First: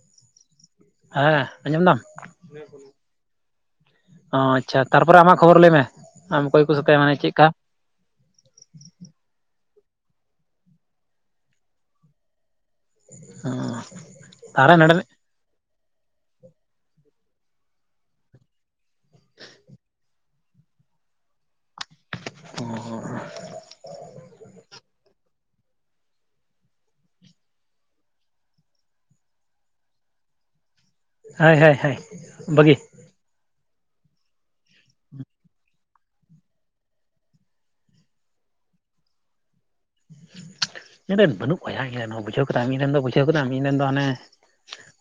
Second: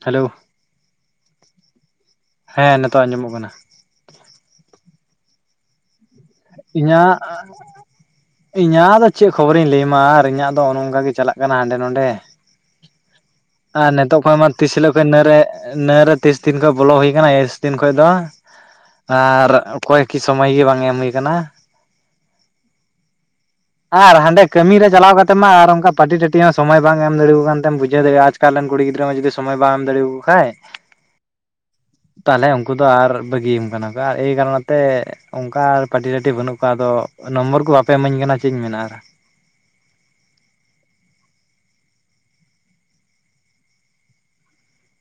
Hello ᱦᱮᱸ ᱟᱸᱡᱚᱢ ᱮᱫᱟᱢ ᱦᱮᱸ ᱱᱤᱛᱚᱜ ᱟᱸᱡᱚᱢᱚᱜ ᱠᱟᱱᱟ ᱚ ᱟᱪᱪᱷᱟ ᱛᱟᱨᱯᱚᱨᱮ ᱟᱢᱟᱜ ᱠᱷᱚᱵᱚᱨ ᱞᱟᱹᱭ ᱢᱮ ᱟᱢ ᱚᱠᱚᱭ ᱠᱚ ᱥᱟᱛᱮ ᱤᱧᱟᱜ ᱢᱟᱱᱮ ᱪᱮᱫᱠᱟ ᱟᱸᱜᱼᱼ ᱤᱧᱟᱜ ᱫᱚ ᱪᱮᱜ ᱠᱷᱚᱵᱚᱨᱤᱧ ᱞᱟᱹᱭᱟ ᱢᱟ ᱟᱨ ᱤᱧᱟᱜ ᱫᱚ ᱚᱱᱮ ᱱᱚᱝᱠᱟ ᱜᱮ ᱪᱟᱞᱟᱜ ᱠᱟᱱᱟ ᱦᱟᱸᱰᱮ ᱱᱚᱸᱰᱮ᱾ ᱟᱨ ᱱᱤᱛᱳᱜ ᱠᱷᱚᱱ ᱢᱟ ᱛᱟᱦᱚᱞᱮ ᱛᱤᱥ ᱱᱚᱸᱰᱮ ᱦᱤᱞᱳᱜ ᱠᱷᱚᱱ ᱤᱱᱟᱹᱨᱮ ᱤᱱᱟᱹ ᱨᱮ ᱛᱤᱥ ᱫᱤᱱ ᱠᱷᱚᱡ ᱵᱚᱞᱚ ᱦᱩᱭ ᱟᱠᱟᱱᱟ ᱮᱥ ᱫᱤᱱ ᱠᱷᱚᱡ ᱫᱚ ᱟᱨ ᱚᱠᱚᱭ ᱠᱤ ᱥᱚᱢᱚᱭ ᱜᱮ ᱵᱟᱝ ᱮᱢ ᱦᱩᱭ ᱟᱠᱟᱱᱟ ᱚ [unintelligible] ᱟᱨ ᱦᱟᱸᱰᱮ ᱠᱟᱹᱢᱤ ᱨᱮ ᱪᱟᱞᱟᱣ ᱠᱟᱛᱮ ᱢᱟ ᱟᱨ ᱚᱱᱠᱟ ᱯᱟᱹᱴᱤ ᱴᱟᱴᱤ ᱦᱚᱸ ᱥᱚᱢᱚᱭ ᱵᱟᱝ ᱮᱢ ᱫᱟᱲᱮ ᱟᱠᱚ ᱠᱟᱱ ᱛᱮᱢ ᱵᱩᱡᱷᱟᱹᱣ ᱫᱟᱲᱮᱼᱟ ᱱᱮᱛᱟᱨ ᱨᱮᱱ ᱠᱩᱲᱤ ᱜᱤᱫᱽᱨᱟᱹ ᱡᱩᱫᱤ ᱥᱚᱢᱚᱭ ᱵᱟᱢ ᱮᱢ ᱫᱟᱲᱮ ᱟᱠᱚ ᱠᱷᱟᱱ [unintelligible] ᱦᱳᱭ ᱛᱟᱦᱮ ᱩᱱᱠᱩ ᱵᱷᱟᱹᱜᱤ ᱫᱚ ᱟᱨ ᱵᱟᱹᱜᱤᱭᱟᱢ ᱠᱟᱱᱟ ᱠᱚ ᱟᱨ ᱮᱭ ᱠᱟᱨᱚᱱ ᱛᱮ ᱚᱱᱠᱟ ᱯᱟᱹᱴᱤ ᱴᱟᱹᱴᱤ ᱵᱟᱹᱱᱩᱜ ᱠᱚᱣᱟ ᱟᱫᱚ ᱱᱚᱢᱵᱚᱨ ᱠᱚ ᱵᱟᱯᱮ ᱤᱢᱟᱹᱧ ᱠᱟᱱᱟ ᱪᱮᱫ ᱤᱧ ᱢᱮᱱᱟ ᱟᱨ ᱤᱧ ᱨᱮᱱ ᱵᱟᱹᱱᱩᱜ ᱠᱚᱣᱟ ᱭᱟ ᱤᱧ ᱨᱮᱱ ᱦᱚᱸ ᱵᱩᱡᱷᱟᱹᱣ ᱠᱮᱫᱟᱢ ᱤᱧ ᱨᱮᱱ ᱫᱚ ᱵᱩᱡᱷᱟᱹᱣ ᱠᱮᱫᱟᱢ ᱤᱧ ᱨᱮᱱ ᱫᱚ ᱦᱟᱱᱮ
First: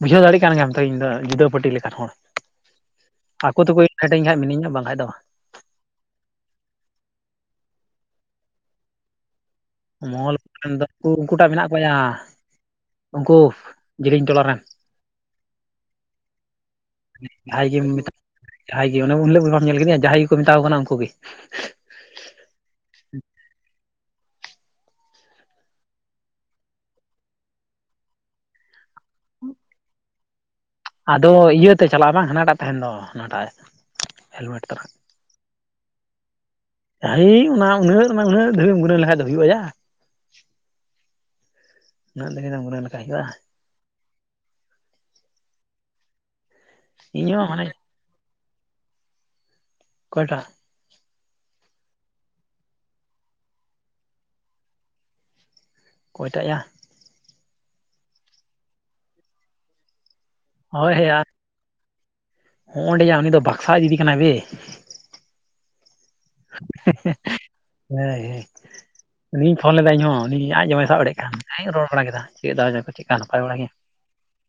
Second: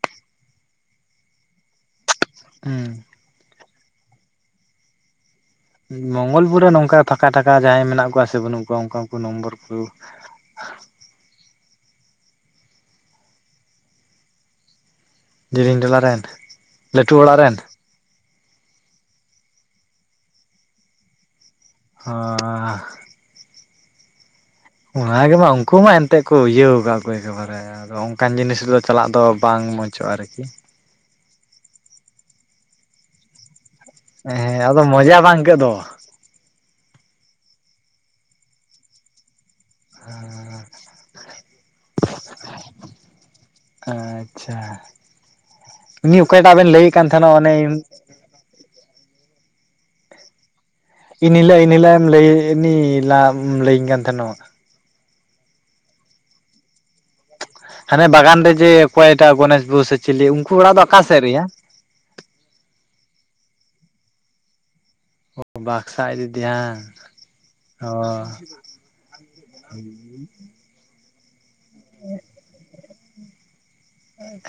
ᱵᱩᱡᱷᱟᱹᱣ ᱫᱟᱲᱮᱭᱟᱜ ᱠᱟᱱ ᱜᱮᱭᱟᱢ ᱛᱚ ᱤᱧ ᱫᱚ ᱡᱩᱫᱟᱹ ᱯᱟᱹᱴᱤ ᱞᱮᱠᱟᱱ ᱦᱚᱲ ᱦᱮᱸ ᱟᱠᱚ ᱛᱮᱠᱚ ᱯᱷᱮᱴᱟᱹᱧ ᱠᱷᱟᱱ ᱢᱤᱱᱟᱹᱧᱟ ᱵᱟᱝᱠᱷᱟᱱ ᱫᱚ ᱵᱟᱝ ᱢᱚᱝᱜᱚᱞᱯᱩᱨ ᱨᱮ ᱱᱚᱝᱠᱟ ᱯᱷᱟᱸᱠᱟ ᱴᱷᱟᱠᱟ ᱡᱟᱦᱟᱸᱭ ᱢᱮᱱᱟᱜ ᱠᱚᱣᱟ ᱥᱮ ᱵᱟᱹᱱᱩᱜ ᱠᱚᱣᱟ ᱚᱱᱠᱟᱠᱩ ᱱᱚᱢᱵᱚᱨ ᱠᱚ ᱢᱚᱝᱜᱚᱞ ᱯᱩᱨ ᱨᱮᱱ ᱫᱚ ᱩᱱᱠᱩ ᱴᱟᱜ ᱢᱮᱱᱟᱜ ᱠᱚᱣᱟ ᱭᱟ ᱩᱱᱠᱩ ᱡᱤᱞᱮᱧ ᱴᱚᱞᱟ ᱨᱮᱱ ᱡᱤᱞᱤᱧ ᱴᱚᱞᱟ ᱨᱮᱱ ᱞᱟᱹᱴᱩ ᱚᱲᱟᱜ ᱨᱮᱱ ᱡᱮᱢ ᱢᱮᱛᱟᱜ ᱡᱟᱦᱟᱸᱭ ᱜᱮ ᱚᱱᱮ ᱦᱤᱞᱳᱜ ᱵᱟᱢ ᱧᱮᱞ ᱠᱮᱫᱮᱭᱟ ᱡᱟᱦᱟᱸᱭ ᱜᱮᱠᱚ ᱢᱮᱛᱟᱣ ᱠᱚ ᱠᱟᱱᱟ ᱩᱱᱠᱩᱜ ᱜᱮ [unintelligible] ᱚᱱᱟᱜᱮ ᱢᱟ ᱩᱱᱠᱩ ᱢᱟ ᱮᱱᱛᱮ ᱠᱚ ᱤᱭᱟᱹ ᱟᱠᱟᱫ ᱮᱠᱮ ᱵᱟᱨᱮ ᱟᱫᱚ ᱚᱱᱠᱟᱱ ᱡᱤᱱᱤᱥ ᱫᱚ ᱪᱟᱞᱟᱜ ᱫᱚ ᱵᱟᱝ ᱢᱚᱡᱚᱜᱼᱟ ᱟᱨᱠᱤ ᱟᱫᱚ ᱤᱭᱟᱹᱛᱮ ᱪᱟᱞᱟᱜᱼᱟ ᱵᱟᱝ ᱦᱟᱱᱟᱴᱟᱜ ᱛᱟᱦᱮᱸᱱ ᱫᱚ ᱦᱟᱱᱟᱴᱟᱜ ᱦᱮᱸ ᱦᱮᱞᱢᱮᱴ ᱟᱫᱚ ᱛᱟᱱᱟᱜ ᱢᱚᱡᱟ ᱵᱟᱝ ᱟᱹᱭᱠᱟᱹᱜ ᱫᱚ ᱦᱮᱭ ᱚᱱᱟ ᱩᱱᱟᱹᱜ ᱚᱱᱟ ᱩᱱᱟᱹᱜ ᱫᱷᱟᱵᱤᱡ ᱮᱢ ᱜᱩᱱᱟᱹᱣ ᱞᱮᱠᱷᱟᱡ ᱫᱚ ᱦᱩᱭᱩᱜᱼᱟ ᱭᱟ ᱦᱮᱸ [inaudible] [unintelligible] ᱩᱱᱟᱹᱜ ᱟ [unintelligible] ᱞᱮᱠᱟ ᱦᱩᱭᱩᱜᱼᱟ ᱟᱪᱪᱷᱟ ᱩᱱᱤ ᱚᱠᱚᱭᱴᱟᱜ ᱵᱮᱱ ᱞᱟᱹᱭᱮᱫ ᱠᱟᱱ ᱛᱟᱦᱮᱸᱱᱚᱜ ᱤᱧᱦᱚᱸ ᱚᱱᱮ ᱢᱟᱱᱮ ᱚᱠᱚᱭ ᱴᱟᱜ ᱮᱱᱦᱤᱞᱳᱜ ᱮᱱᱦᱤᱞᱳᱜ ᱮᱢ ᱞᱟᱹᱭᱱᱤ ᱞᱟ ᱮᱢ ᱞᱟᱹᱭᱟᱹᱧ ᱠᱟᱱ ᱛᱟᱦᱮᱚᱜ ᱚᱠᱚᱭ ᱴᱟᱜ ᱭᱟ ᱦᱟᱱᱮ ᱵᱟᱜᱟᱱ ᱨᱮ ᱡᱮ ᱚᱠᱚᱭᱴᱟᱜ ᱜᱚᱱᱮᱥ ᱵᱟᱦᱩ ᱥᱮ ᱪᱤᱞᱤ ᱩᱱᱠᱩ ᱚᱲᱟᱜ ᱫᱚ ᱚᱠᱟ ᱥᱮᱫ ᱨᱮᱭᱟ ᱦᱚᱸᱜ ᱚᱸᱰᱮ ᱩᱱᱤ ᱫᱚ ᱵᱟᱠᱥᱟ ᱟᱡ ᱫᱤᱫᱤ ᱠᱟᱱᱟᱭ ᱵᱮ ᱵᱟᱠᱥᱟ ᱫᱤᱫᱤ ᱭᱟ ᱚ ᱦᱳᱭ ᱦᱳᱭ ᱩᱱᱤᱧ ᱯᱷᱳᱱ ᱞᱮᱫᱟ ᱤᱧᱦᱚᱸ ᱩᱱᱤ ᱟᱡ ᱡᱚᱢᱟᱭ ᱥᱟᱵ ᱮᱲᱮᱜ ᱠᱟᱱᱟ ᱟᱡ ᱤᱧ ᱨᱚᱲ ᱵᱟᱲᱟ ᱠᱮᱫᱟ ᱪᱮᱫ ᱫᱟ ᱠᱚ ᱪᱮᱫᱠᱟ ᱱᱟᱯᱟᱭ ᱵᱟᱲᱟ ᱜᱮᱭᱟ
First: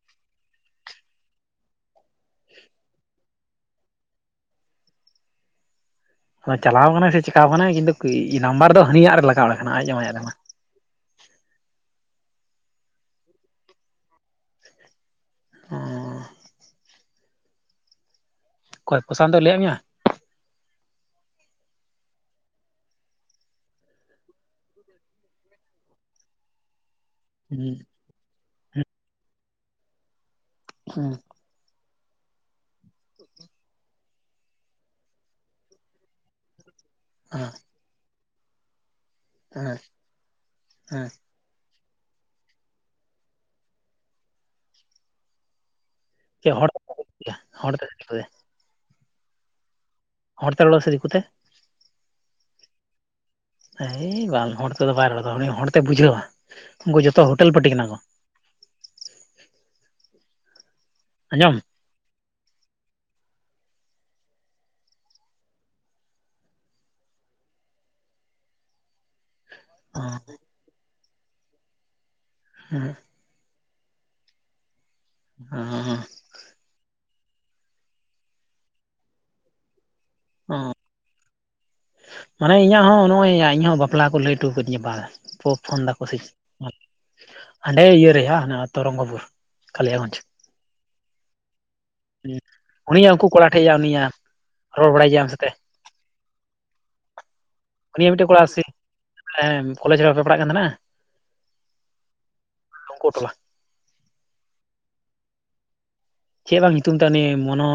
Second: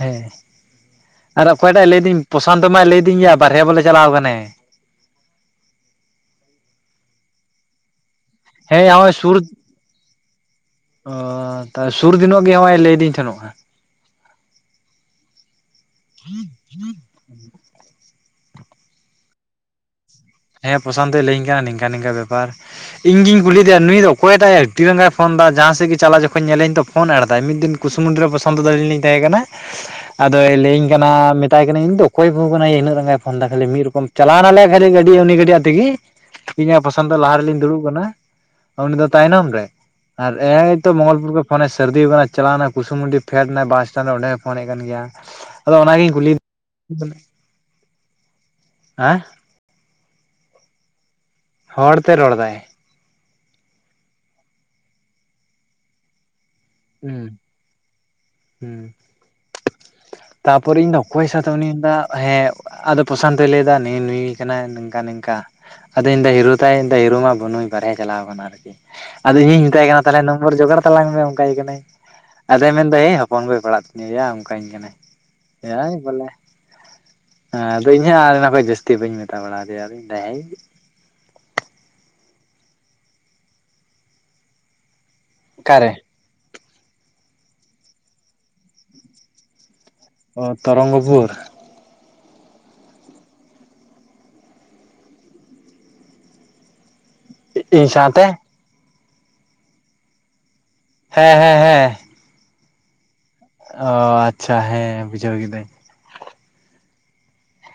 ᱦᱮᱸ ᱟᱨ ᱚᱠᱚᱭᱴᱟᱜ ᱞᱟᱹᱭᱫᱤᱧ ᱯᱨᱚᱥᱟᱱᱛᱚ ᱢᱟᱭ ᱞᱟᱹᱭᱫᱤᱧ ᱜᱮᱭᱟ ᱵᱟᱨᱦᱮ ᱵᱚᱞᱮ ᱪᱟᱞᱟᱣ ᱠᱟᱱᱟ ᱟᱫᱚ ᱪᱟᱞᱟᱣ ᱟᱠᱟᱱᱟᱭ ᱥᱮ ᱪᱮᱠᱟᱣ ᱟᱠᱟᱱᱟᱭ ᱠᱤᱱᱛᱩ ᱱᱟᱢᱵᱟᱨ ᱫᱚ ᱦᱮᱸ ᱦᱟᱹᱱᱤᱭᱟᱜ ᱨᱮ ᱞᱟᱜᱟᱣ ᱠᱟᱱᱟ ᱟᱡ ᱡᱟᱢᱟᱭᱟᱜ ᱨᱮᱢᱟ ᱚ ᱟᱦ [unintelligible] ᱥᱩᱨ ᱫᱤᱱᱚᱜ ᱜᱮ ᱱᱚᱜ ᱚᱭ ᱞᱟᱹᱭᱫᱤᱧ ᱛᱟᱦᱮᱸᱱᱚᱜᱼᱟ ᱦ [unintelligible] ᱚᱠᱚᱭ ᱯᱨᱚᱥᱚᱱᱛᱚᱭ ᱞᱟᱹᱭᱟᱫ ᱢᱮᱭᱟ ᱦᱮᱸ ᱯᱨᱚᱥᱚᱱᱛᱚᱭ ᱞᱟᱹᱭᱟᱹᱧ ᱠᱟᱱᱟ ᱱᱤᱝᱠᱟᱹ ᱱᱤᱝᱠᱟᱹ ᱵᱮᱯᱟᱨ ᱤᱧ ᱜᱮᱧ ᱠᱩᱞᱤᱫᱮᱭᱟ ᱱᱩᱭ ᱫᱚ ᱚᱠᱚᱭᱴᱟᱜ ᱟᱹᱰᱤ ᱨᱟᱸᱜᱟᱭ ᱯᱷᱚᱱ ᱮᱫᱟ ᱡᱟᱦᱟᱸᱥᱮᱫ ᱜᱮ ᱪᱟᱞᱟ ᱡᱚᱠᱷᱚᱱ ᱧᱮᱞᱤᱧ ᱫᱚ ᱯᱷᱳ ᱮᱲ ᱢᱤᱫ ᱦᱮᱸ ᱫᱤᱱ ᱠᱩᱥᱩᱢᱚᱱᱰᱤ ᱨᱮ ᱯᱚᱥᱟᱱᱛ ᱛᱟᱞᱤᱧ ᱛᱟᱦᱮᱸ ᱠᱟᱱᱟ ᱟᱫᱚᱭ ᱞᱟᱹᱭᱟᱹᱧ ᱠᱟᱱᱟ ᱦᱮᱸ ᱦᱮᱸ ᱢᱮᱛᱟᱭ ᱠᱟᱱᱟ ᱤᱧ ᱫᱚ ᱚᱠᱚᱭ ᱵᱟᱦᱩ ᱠᱟᱱᱟᱭ ᱤᱱᱟᱹᱜ ᱨᱟᱸᱜᱟᱭ ᱯᱷᱳᱱᱫᱟ ᱠᱷᱟᱹᱞᱤ ᱢᱤᱫ ᱨᱚᱠᱚᱢ ᱪᱟᱞᱟᱣᱱᱟᱞᱮ ᱠᱷᱟᱹᱞᱤ ᱜᱟᱹᱰᱤ ᱩᱱᱤ ᱜᱟᱹᱰᱤᱭᱟᱹ ᱛᱮᱜᱮ ᱤᱧ ᱟᱨ ᱯᱚᱥᱟᱱᱛᱚ ᱞᱟᱦᱟ ᱨᱮᱞᱤᱧ ᱫᱩᱲᱩᱵ ᱠᱟᱱᱟ ᱩᱱᱤ ᱫᱚ ᱛᱟᱭᱱᱚᱢ ᱨᱮ ᱟᱨ ᱮᱛᱚ ᱢᱚᱝᱜᱚᱞᱯᱩᱨ ᱠᱚ ᱯᱷᱳᱱᱭ ᱥᱟᱹᱨᱫᱤ ᱟᱠᱟᱱᱟ ᱪᱟᱞᱟᱣᱱᱟ ᱠᱩᱥᱩᱢᱩᱱᱰᱤ ᱯᱷᱮᱰ ᱱᱟᱭ ᱵᱟᱥ ᱥᱴᱮᱱᱰ ᱨᱮ ᱚᱸᱰᱮᱭ ᱯᱷᱳᱱᱮᱫ ᱠᱟᱱ ᱜᱮᱭᱟ ᱟᱫᱚ ᱚᱱᱟᱜᱮᱧ ᱠᱩᱞᱤ ᱪᱮᱫ ᱦᱚᱲ ᱦᱚᱲᱛᱮ ᱥᱮ ᱫᱤᱠᱩᱛᱮ ᱦᱮᱸ ᱦᱚᱲ ᱛᱮ ᱨᱚᱲᱟ ᱥᱮ ᱫᱤᱠᱩ ᱛᱮ ᱦᱚᱲ ᱛᱮ ᱨᱚᱲ ᱮᱫᱟᱭ ᱮᱭ ᱵᱟᱝ ᱦᱚᱲ ᱛᱮᱫᱚ ᱵᱟᱭ ᱨᱚᱲᱫᱟ ᱩᱱᱤ ᱦᱚᱲᱛᱮ ᱵᱩᱡᱷᱟᱹᱣᱟ ᱩᱱᱠᱩ ᱡᱚᱛᱚ ᱦᱳᱴᱮᱞ ᱯᱟᱴᱤ ᱠᱟᱱᱟ ᱠᱚ ᱦᱮᱸ ᱛᱟᱯᱚᱨᱮ ᱤᱧ ᱫᱚ ᱚᱠᱚᱭ ᱥᱟᱛᱮ ᱟᱸᱡᱚᱢ ᱩᱱᱤ ᱢᱮᱱᱫᱟ ᱦᱮᱸ ᱟᱫᱚ ᱯᱨᱚᱥᱟᱱᱛᱚᱭ ᱞᱟᱹᱭᱫᱟ ᱱᱩᱭ ᱱᱩᱭ ᱠᱟᱱᱟᱭ ᱱᱚᱝᱠᱟ ᱱᱤᱝᱠᱟ ᱟᱫᱚ ᱤᱧ ᱞᱟᱹᱭ ᱫᱟ ᱦᱤᱨᱳ ᱛᱟᱭ ᱟᱫᱚᱭ ᱢᱮᱱᱫᱟ ᱦᱤᱨᱳ ᱢᱟ ᱵᱟᱹᱱᱩᱭ ᱵᱟᱨᱦᱮ ᱪᱟᱞᱟᱣ ᱟᱠᱟᱱᱟ ᱟᱨᱠᱤ ᱟᱫᱚ ᱤᱧ ᱢᱮᱛᱟᱭ ᱠᱟᱱᱟ ᱛᱟᱦᱚᱞᱮ ᱱᱚᱢᱵᱚᱨ ᱡᱚᱜᱟᱲ ᱛᱟᱞᱟᱝ ᱢᱮ ᱚᱱᱠᱟᱭ ᱠᱟᱱᱟᱭ ᱟᱫᱚᱭ ᱢᱮᱱᱫᱟ ᱦᱮᱸ ᱦᱚᱯᱚᱱ ᱯᱮ ᱯᱟᱲᱟᱜ ᱠᱟᱱᱟ ᱱᱮᱭᱟ ᱚᱱᱠᱟᱧ ᱠᱟᱱᱟᱭ ᱦᱮᱸ ᱵᱚᱞᱮ ᱦᱮᱸ ᱟᱫᱚ ᱤᱧ ᱦᱚᱸ ᱟᱨ ᱚᱱᱟ ᱠᱷᱚᱱ ᱡᱟᱹᱥᱛᱤ ᱵᱟᱹᱧ ᱢᱮᱛᱟ ᱵᱟᱲᱟᱫᱮᱭᱟ ᱫᱚᱧ ᱦᱟᱹᱭ ᱚ ᱢᱟᱱᱮ ᱤᱧᱟᱹᱜ ᱦᱚᱸ ᱱᱚᱜᱼᱚᱭ ᱤᱧᱦᱚ ᱵᱟᱯᱞᱟ ᱠᱚ ᱞᱟᱹᱭ ᱦᱚᱴᱚ ᱠᱟᱹᱫᱤᱧᱟ ᱵᱟ ᱯᱚ ᱯᱷᱳᱱ ᱚᱠᱟᱨᱮ ᱮᱫᱟᱠᱚ ᱥᱮ ᱦᱟᱸᱰᱮ ᱤᱭᱟᱹ ᱨᱮ ᱦᱟ ᱛᱚᱨᱚᱝᱜᱚᱯᱩᱨ᱾ ᱠᱟᱞᱤᱭᱟᱜᱚᱸᱡᱽ ᱚ ᱛᱚᱨᱚᱝᱜᱚᱯᱩᱨ᱾ ᱩᱱᱤᱭᱟᱜ ᱩᱱᱠᱩ ᱠᱚᱲᱟ ᱴᱷᱮᱡᱭᱟ ᱩᱱᱤᱭᱟᱜ ᱨᱚᱲ ᱵᱟᱲᱟᱭ ᱜᱮᱭᱟ ᱟᱢ ᱥᱟᱛᱮ᱾ ᱤᱧ ᱩᱱᱤᱭᱟᱜ ᱥᱟᱶᱛᱮ ᱢᱤᱫᱴᱮᱡ ᱠᱚᱲᱟ ᱥᱮ ᱠᱚᱞᱮᱡᱽ ᱨᱮ ᱵᱟᱯᱮ ᱯᱟᱲᱦᱟᱜ ᱠᱟᱱ ᱛᱟᱦᱮᱸᱱᱟ ᱦᱮᱸ ᱦᱮᱸ ᱦᱮᱸ ᱩᱱᱠᱩ ᱴᱚᱞᱟ ᱚᱻ ᱟᱪᱪᱷᱟ ᱦᱮᱸ ᱵᱩᱡᱷᱟᱹᱣ ᱠᱤᱫᱟᱹᱧ ᱪᱮᱫ ᱵᱟᱝ ᱧᱩᱛᱩᱢ ᱛᱟᱭ ᱩᱱᱤ ᱢᱚᱱᱚ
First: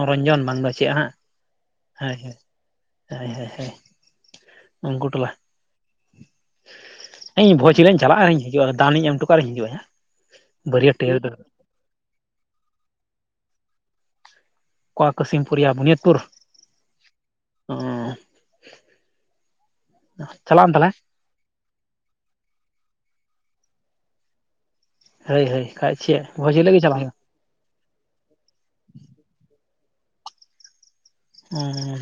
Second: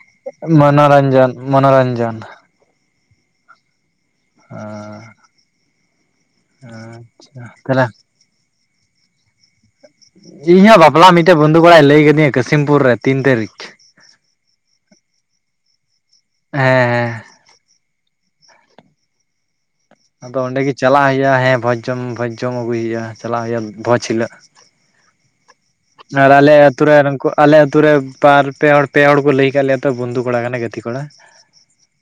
ᱢᱚᱱᱳᱨᱧᱡᱚᱱ ᱢᱚᱱᱳᱨᱧᱡᱚᱱ ᱦᱳᱭ ᱦᱳᱭ ᱦᱳᱭ ᱦᱳᱭ ᱩᱱᱠᱩ ᱴᱚᱞᱟ ᱟᱪᱪᱷᱟ ᱤᱧ ᱵᱷᱳᱡᱽ ᱛᱟᱦᱞᱮ ᱦᱤᱞᱳᱜ ᱤᱧ ᱪᱟᱞᱟᱜ ᱟᱹᱧ ᱫᱟᱱ ᱤᱧ ᱮᱢ ᱦᱚᱴᱚᱠᱟᱜᱼᱟ ᱟᱨ ᱤᱧ ᱦᱤᱡᱩᱜᱼᱟ ᱤᱧ ᱦᱚᱸ ᱵᱟᱹᱨᱭᱟᱹᱛ ᱵᱟᱯᱞᱟ ᱴᱟᱹᱭᱟᱹᱨ ᱫᱚ ᱢᱤᱫᱴᱮᱱ ᱵᱚᱱᱫᱷᱩ ᱠᱚᱲᱟᱭ ᱞᱟᱹᱭ ᱟᱠᱟᱫᱤᱟ ᱠᱟᱥᱤᱢᱯᱩᱨ ᱨᱮ ᱛᱤᱱ ᱛᱟᱹᱨᱤᱠᱷ ᱚᱠᱟ ᱠᱟᱥᱤᱢᱯᱩᱨᱭᱟ ᱵᱩᱱᱤᱭᱟᱹᱛᱯᱩᱨ ᱦᱮᱸ ᱦᱮᱸ [unintelligible] ᱟᱫᱚ ᱟᱢ ᱚᱸᱰᱮᱜᱤ ᱛᱟᱦᱚᱞᱮ ᱪᱟᱞᱟᱜ ᱦᱩᱭᱩᱜᱼᱟ ᱦᱮᱸ ᱵᱷᱚᱡᱽ ᱡᱚᱢ ᱵᱷᱚᱡᱽ ᱡᱚᱢ ᱟᱹᱜᱩᱭ ᱦᱩᱭᱩᱜᱼᱟ ᱪᱟᱞᱟᱜ ᱦᱩᱭᱩᱜᱼᱟ ᱵᱷᱚᱡ ᱦᱤᱞᱚᱻᱜ᱾ ᱦᱳᱭ ᱦᱳᱭ ᱠᱷᱟᱡ ᱪᱮᱫ ᱟᱨ ᱵᱷᱚᱡᱽ ᱟᱞᱮ ᱦᱤᱞᱳᱜ ᱜᱮ ᱟᱹᱛᱩᱨᱮ ᱪᱟᱞᱟᱜ ᱟᱨ ᱦᱩᱭᱩᱜᱼᱟ ᱩᱱᱠᱩᱣᱟᱜ ᱟᱞᱮ ᱟᱹᱛᱩ ᱨᱮ ᱵᱟᱨ ᱯᱮ ᱦᱚᱲ ᱯᱮ ᱦᱚᱲ ᱠᱚ ᱞᱟᱹᱭᱟᱠᱟᱜ ᱞᱮᱭᱟ ᱛᱚ ᱵᱚᱱᱫᱷᱩ ᱠᱚᱲᱟ ᱠᱟᱱᱟᱭ ᱜᱟᱛᱤ ᱠᱚᱲᱟ᱾ ᱚ